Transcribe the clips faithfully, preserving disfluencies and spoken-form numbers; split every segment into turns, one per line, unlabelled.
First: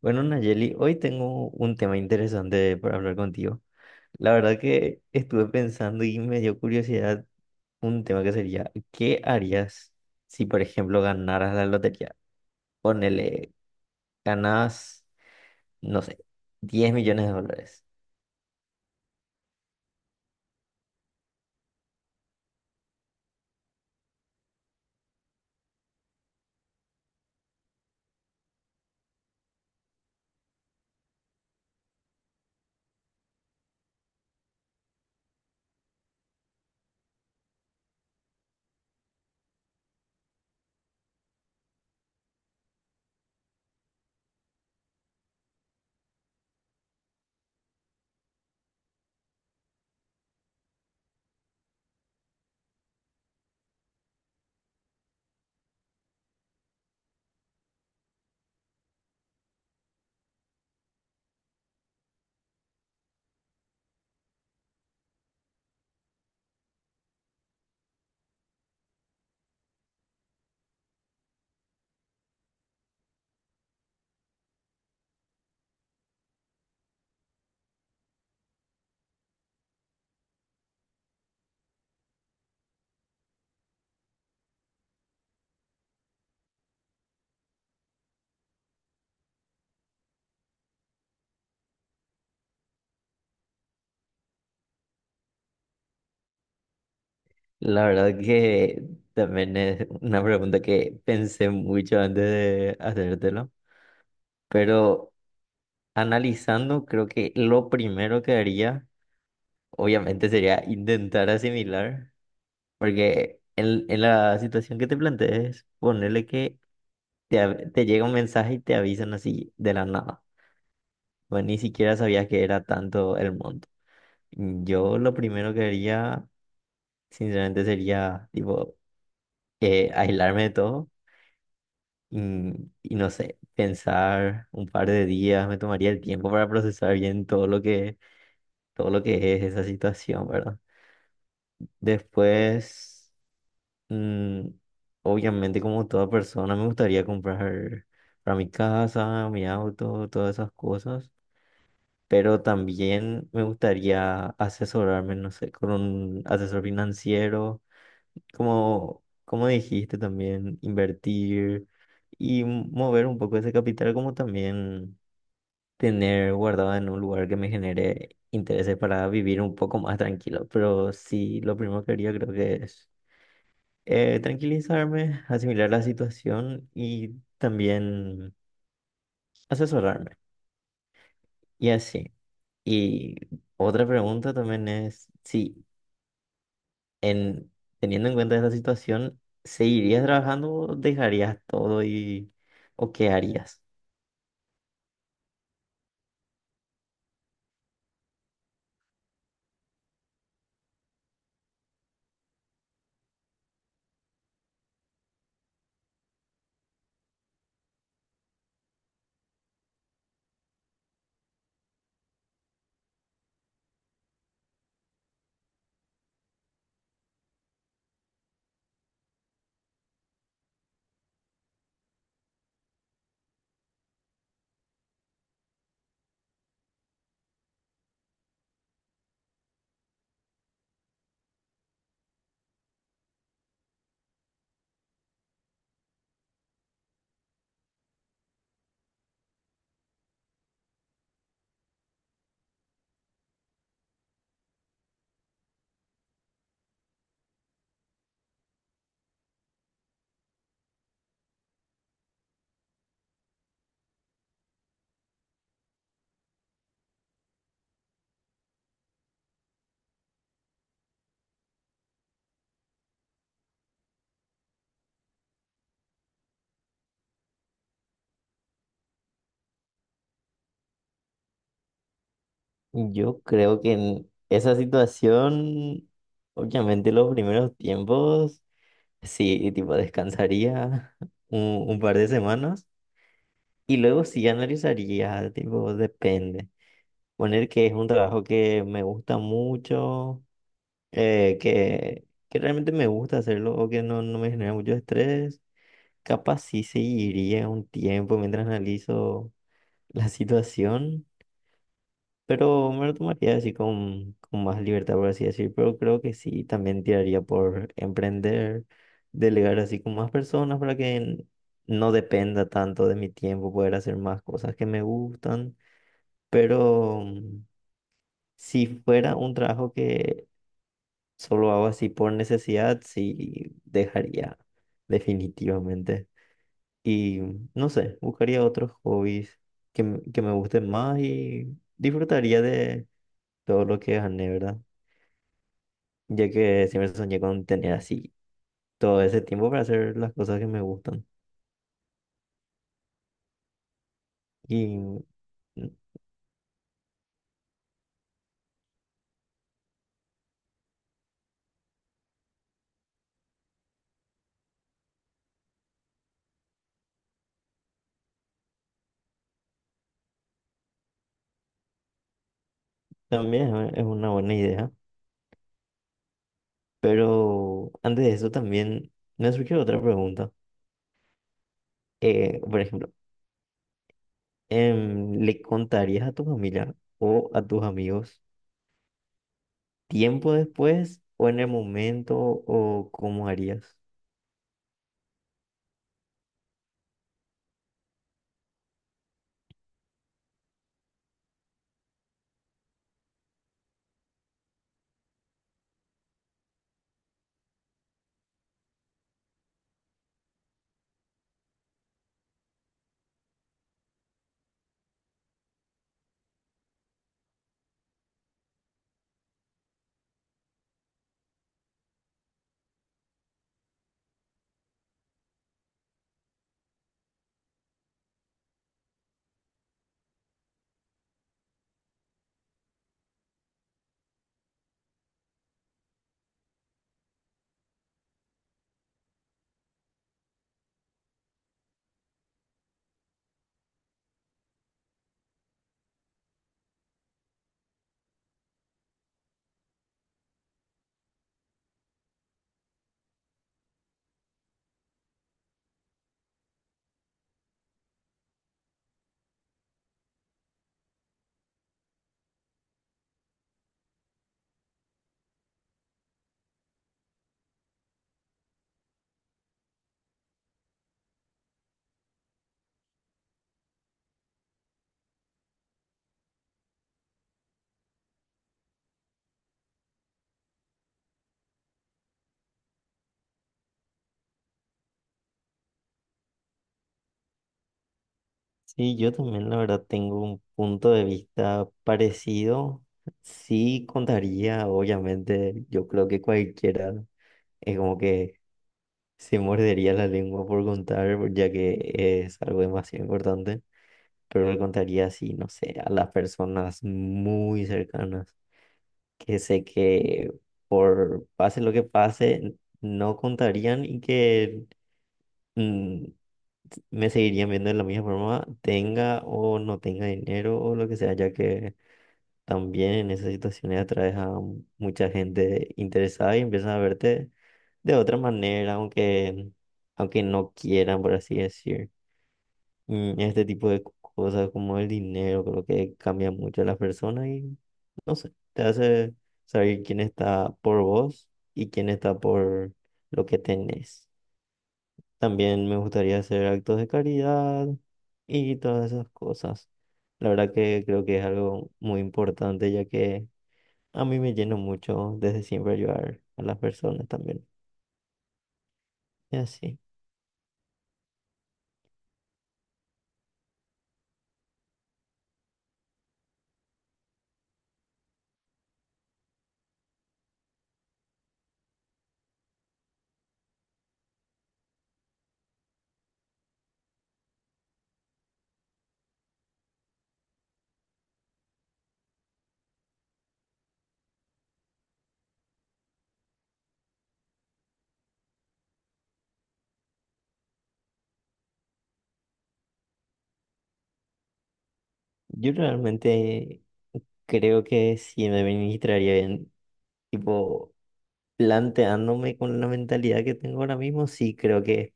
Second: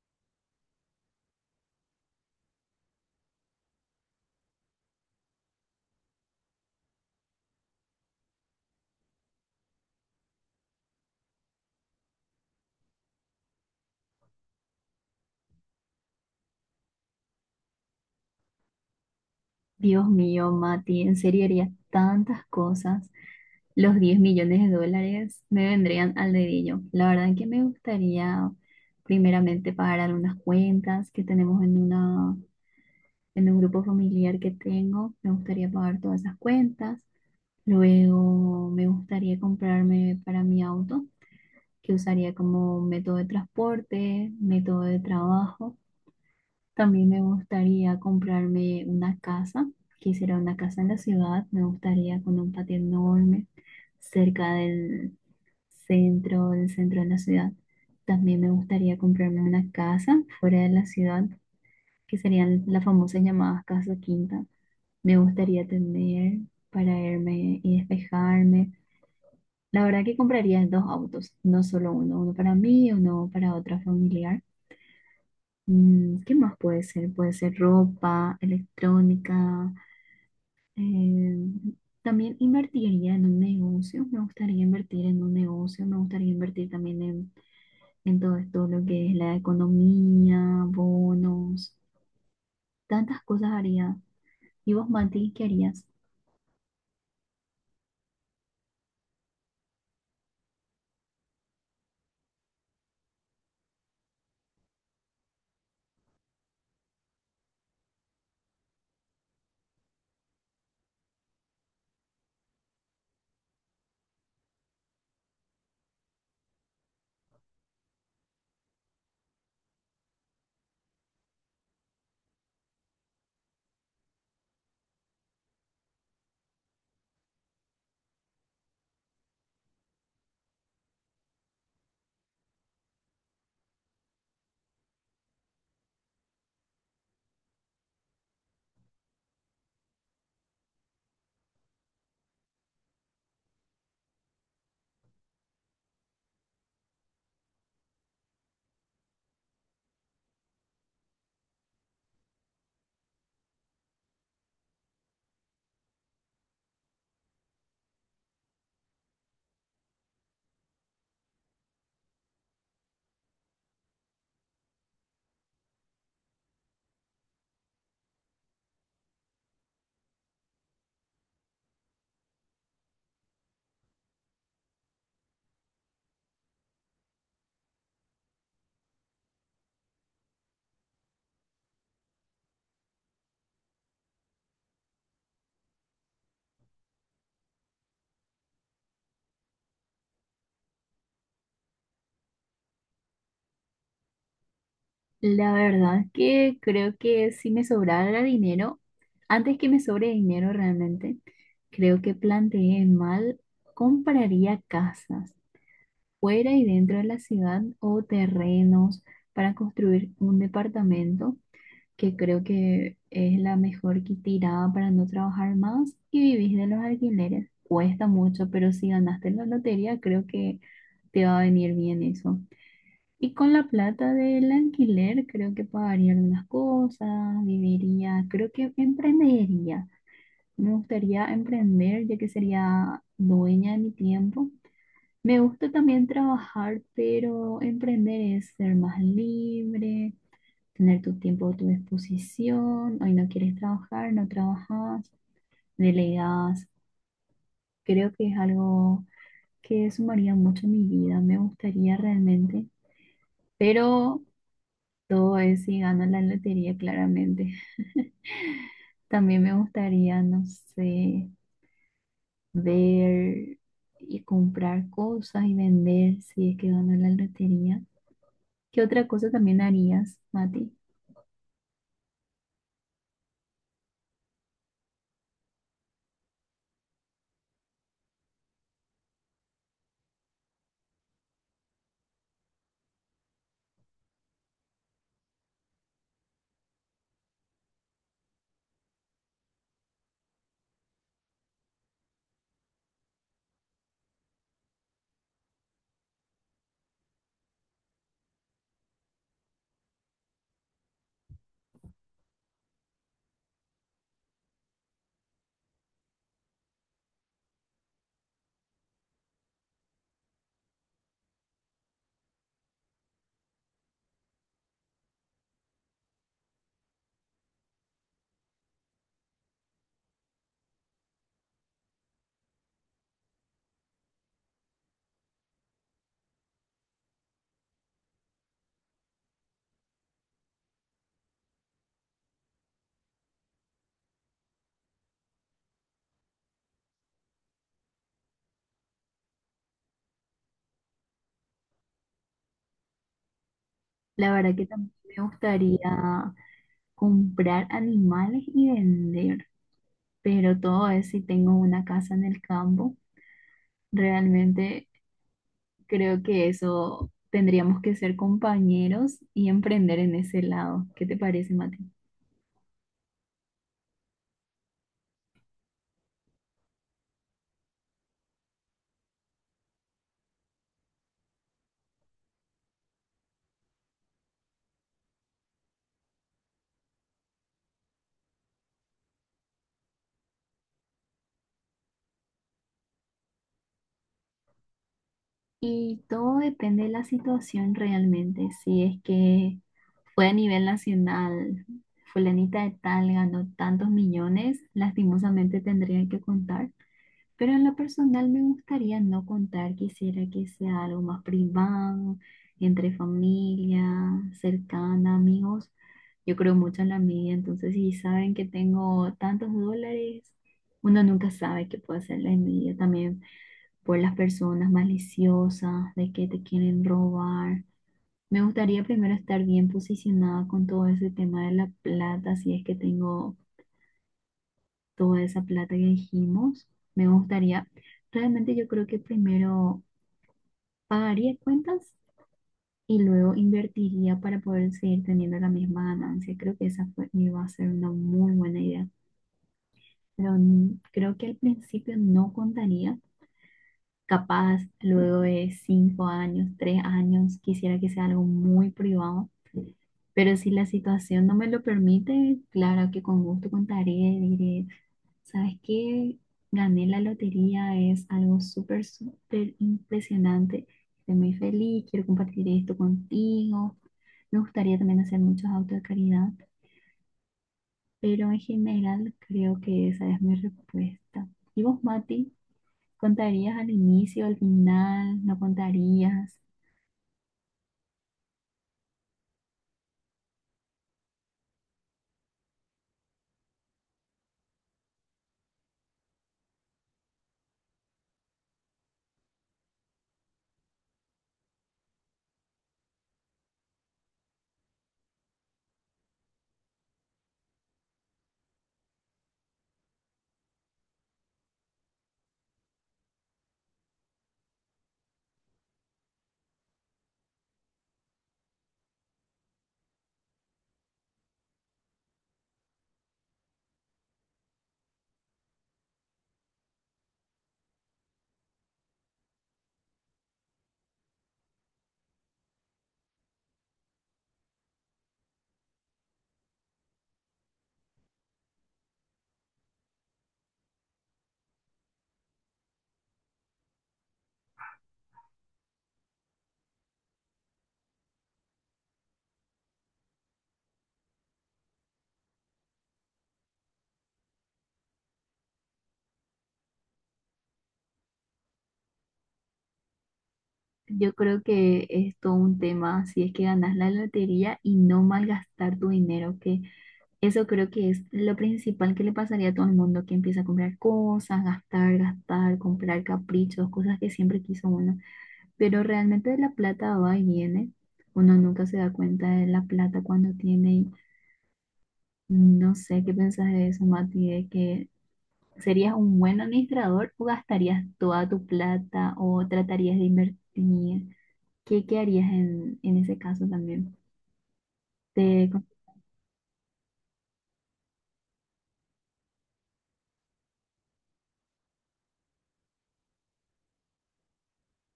Bueno, Nayeli, hoy tengo un tema interesante para hablar contigo. La verdad que estuve pensando y me dio curiosidad un tema que sería, ¿qué harías si, por ejemplo, ganaras la lotería? Ponele, ganas, no sé, diez millones de dólares.
Dios mío, Mati, en serio haría tantas cosas. Los diez millones de dólares me vendrían al dedillo. La verdad que me gustaría primeramente pagar algunas cuentas que tenemos en una, en un grupo familiar que tengo. Me gustaría pagar todas esas cuentas. Luego me gustaría comprarme para mi auto, que usaría como método de transporte, método de trabajo. También me gustaría comprarme una casa. Quisiera una casa en la ciudad. Me gustaría con un patio enorme cerca del centro, del centro de la ciudad. También me gustaría comprarme una casa fuera de la ciudad, que serían las famosas llamadas casa quinta. Me gustaría tener para irme y despejarme. La verdad que compraría dos autos, no solo uno, uno para mí y uno para otra familiar. Mm, ¿qué más puede ser? Puede ser ropa, electrónica. eh, También invertiría en un negocio. Me gustaría invertir en un negocio. Me gustaría invertir también en, en todo esto, lo que es la economía, bonos. Tantas cosas haría. ¿Y vos, Mati, qué harías?
La verdad que también es una pregunta que pensé mucho antes de hacértelo, pero analizando, creo que lo primero que haría, obviamente, sería intentar asimilar. Porque en, en la situación que te plantees, ponerle que te, av- te llega un mensaje y te avisan así de la nada. Pues ni siquiera sabías que era tanto el monto. Yo lo primero que haría, sinceramente, sería tipo eh, aislarme de todo y, y no sé, pensar un par de días, me tomaría el tiempo para procesar bien todo lo que, todo lo que es esa situación, ¿verdad? Después. Mm, Obviamente, como toda persona, me gustaría comprar para mi casa, mi auto, todas esas cosas, pero también me gustaría asesorarme, no sé, con un asesor financiero, como, como dijiste también, invertir y m- mover un poco ese capital, como también tener guardado en un lugar que me genere intereses para vivir un poco más tranquilo. Pero sí, lo primero que haría creo que es eh, tranquilizarme, asimilar la situación y también asesorarme. Y así. Y otra pregunta también es si en teniendo en cuenta esta situación, ¿seguirías trabajando o dejarías todo y o qué harías?
La verdad que creo que si me sobrara dinero, antes que me sobre dinero realmente, creo que planteé mal, compraría casas fuera y dentro de la ciudad o terrenos para construir un departamento, que creo que es la mejor que tirada para no trabajar más y vivís de los alquileres. Cuesta mucho, pero si ganaste la lotería, creo que te va a venir bien eso. Y con la plata del alquiler, creo que pagaría algunas cosas, viviría, creo que emprendería. Me gustaría emprender, ya que sería dueña de mi tiempo. Me gusta también trabajar, pero emprender es ser más libre, tener tu tiempo a tu disposición. Hoy no quieres trabajar, no trabajas, delegas. Creo que es algo que sumaría mucho a mi vida, me gustaría realmente, pero todo es si gano la lotería, claramente. También me gustaría, no sé, ver y comprar cosas y vender si es que gano la lotería. ¿Qué otra cosa también harías, Mati?
Yo creo que en esa situación, obviamente los primeros tiempos, sí, tipo descansaría un, un par de semanas y luego sí analizaría, tipo, depende. Poner que es un trabajo que me gusta mucho, eh, que, que realmente me gusta hacerlo o que no, no me genera mucho estrés. Capaz sí seguiría un tiempo mientras analizo la situación, pero me lo tomaría así con, con más libertad, por así decir. Pero creo que sí, también tiraría por emprender, delegar así con más personas para que n- no dependa tanto de mi tiempo, poder hacer más cosas que me gustan. Pero... mm, si fuera un trabajo que solo hago así por necesidad, sí dejaría definitivamente. Y no sé, buscaría otros hobbies que, me- que me gusten más y disfrutaría de todo lo que gané, ¿verdad? Ya que siempre soñé con tener así todo ese tiempo para hacer las cosas que me gustan.
La verdad que
Y
también me
mm,
gustaría comprar animales y vender, pero todo eso si tengo una casa en el campo. Realmente creo que eso tendríamos que ser compañeros y emprender en ese lado. ¿Qué te parece, Mati?
también es es una buena idea. Pero antes de eso también me surgió otra pregunta. Eh, por ejemplo, em, ¿le contarías a tu familia o a tus amigos, tiempo después o en el momento, o cómo harías?
Y todo depende de la situación realmente. Si es que fue a nivel nacional, fulanita de tal ganó tantos millones, lastimosamente tendría que contar. Pero en lo personal me gustaría no contar, quisiera que sea algo más privado, entre familia, cercana, amigos. Yo creo mucho en la media, entonces si saben que tengo tantos dólares, uno nunca sabe qué puede hacer la envidia también por las personas maliciosas, de que te quieren robar. Me gustaría primero estar bien posicionada con todo ese tema de la plata, si es que tengo toda esa plata que dijimos. Me gustaría, realmente yo creo que primero pagaría cuentas y luego invertiría para poder seguir teniendo la misma ganancia. Creo que esa fue, iba a ser una muy buena idea. Pero n- creo que al principio no contaría. Capaz luego de cinco años, tres años, quisiera que sea algo muy privado. Pero si la situación no me lo permite, claro que con gusto contaré, diré: sabes que gané la lotería, es algo súper, súper impresionante. Estoy muy feliz, quiero compartir esto contigo. Me gustaría también hacer muchos autos de caridad, pero en general creo que esa es mi respuesta. ¿Y vos, Mati? ¿Contarías al inicio, al final? ¿No contarías?
Sí, yo también la verdad tengo un punto de vista parecido. Sí contaría, obviamente, yo creo que cualquiera es como que se mordería la lengua por contar, ya que es algo demasiado importante, pero le contaría así, no sé, a las personas muy cercanas, que sé que por pase lo que pase, no contarían y que... mm, me seguirían viendo de la misma forma, tenga o no tenga dinero o lo que sea, ya que también en esas situaciones atraes a mucha gente interesada y empiezan a verte de otra manera, aunque, aunque no quieran, por así decir. Mm, Este tipo de cosas como el dinero, creo que cambia mucho a las personas y no sé, te hace saber quién está por vos y quién está por lo que tenés. También me gustaría hacer actos de caridad y todas esas cosas. La verdad que creo que es algo muy importante, ya que a mí me llena mucho desde siempre ayudar a las personas también. Y así.
Yo creo que es todo un tema, si es que ganas la lotería y no malgastar tu dinero, que eso creo que es lo principal que le pasaría a todo el mundo que empieza a comprar cosas, gastar, gastar, comprar caprichos, cosas que siempre quiso uno. Pero realmente la plata va y viene. Uno nunca se da cuenta de la plata cuando tiene. y No sé qué pensás de eso, Mati, de que serías un buen administrador o gastarías toda tu plata o tratarías de invertir. ¿Qué, ¿qué harías en, en ese caso también? Te-
Yo realmente creo que si me administraría bien, tipo planteándome con la mentalidad que tengo ahora mismo, sí creo que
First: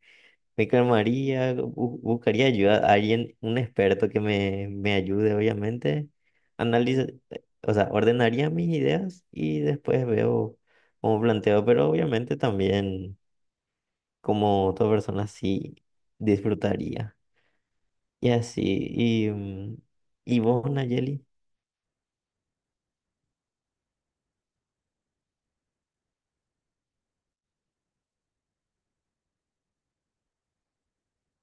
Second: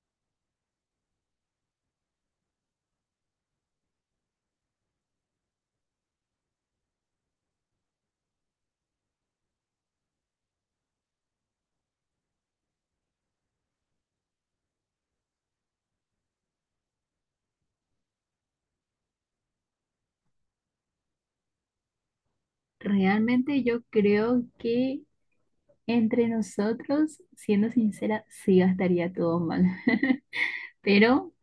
me calmaría, bu- buscaría ayuda a alguien, un experto que me, me ayude, obviamente. Analiza, o sea, ordenaría mis ideas y después veo cómo planteo, pero obviamente también como toda persona sí disfrutaría. Y así, y, mm, y vos, Nayeli,
Realmente yo creo que, entre nosotros, siendo sincera, sí gastaría todo mal, pero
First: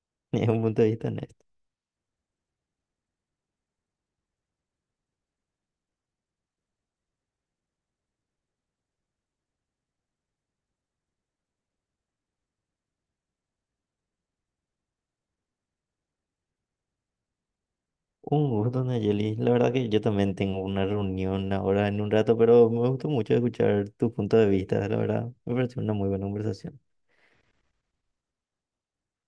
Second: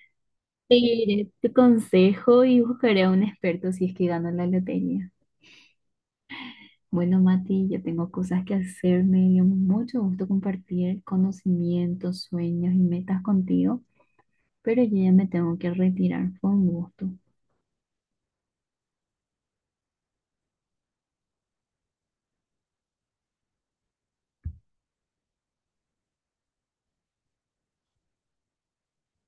es un punto de vista
seguiré
honesto.
tu consejo y buscaré a un experto si es que gano la lotería. Bueno, Mati, yo tengo cosas que hacer, me dio mucho gusto compartir conocimientos, sueños y metas contigo, pero yo ya me tengo que retirar. Fue un gusto.
Un gusto, Nayeli. La verdad que yo también tengo una reunión ahora en un rato, pero me gustó mucho escuchar tu punto de vista, la verdad. Me pareció una muy buena conversación.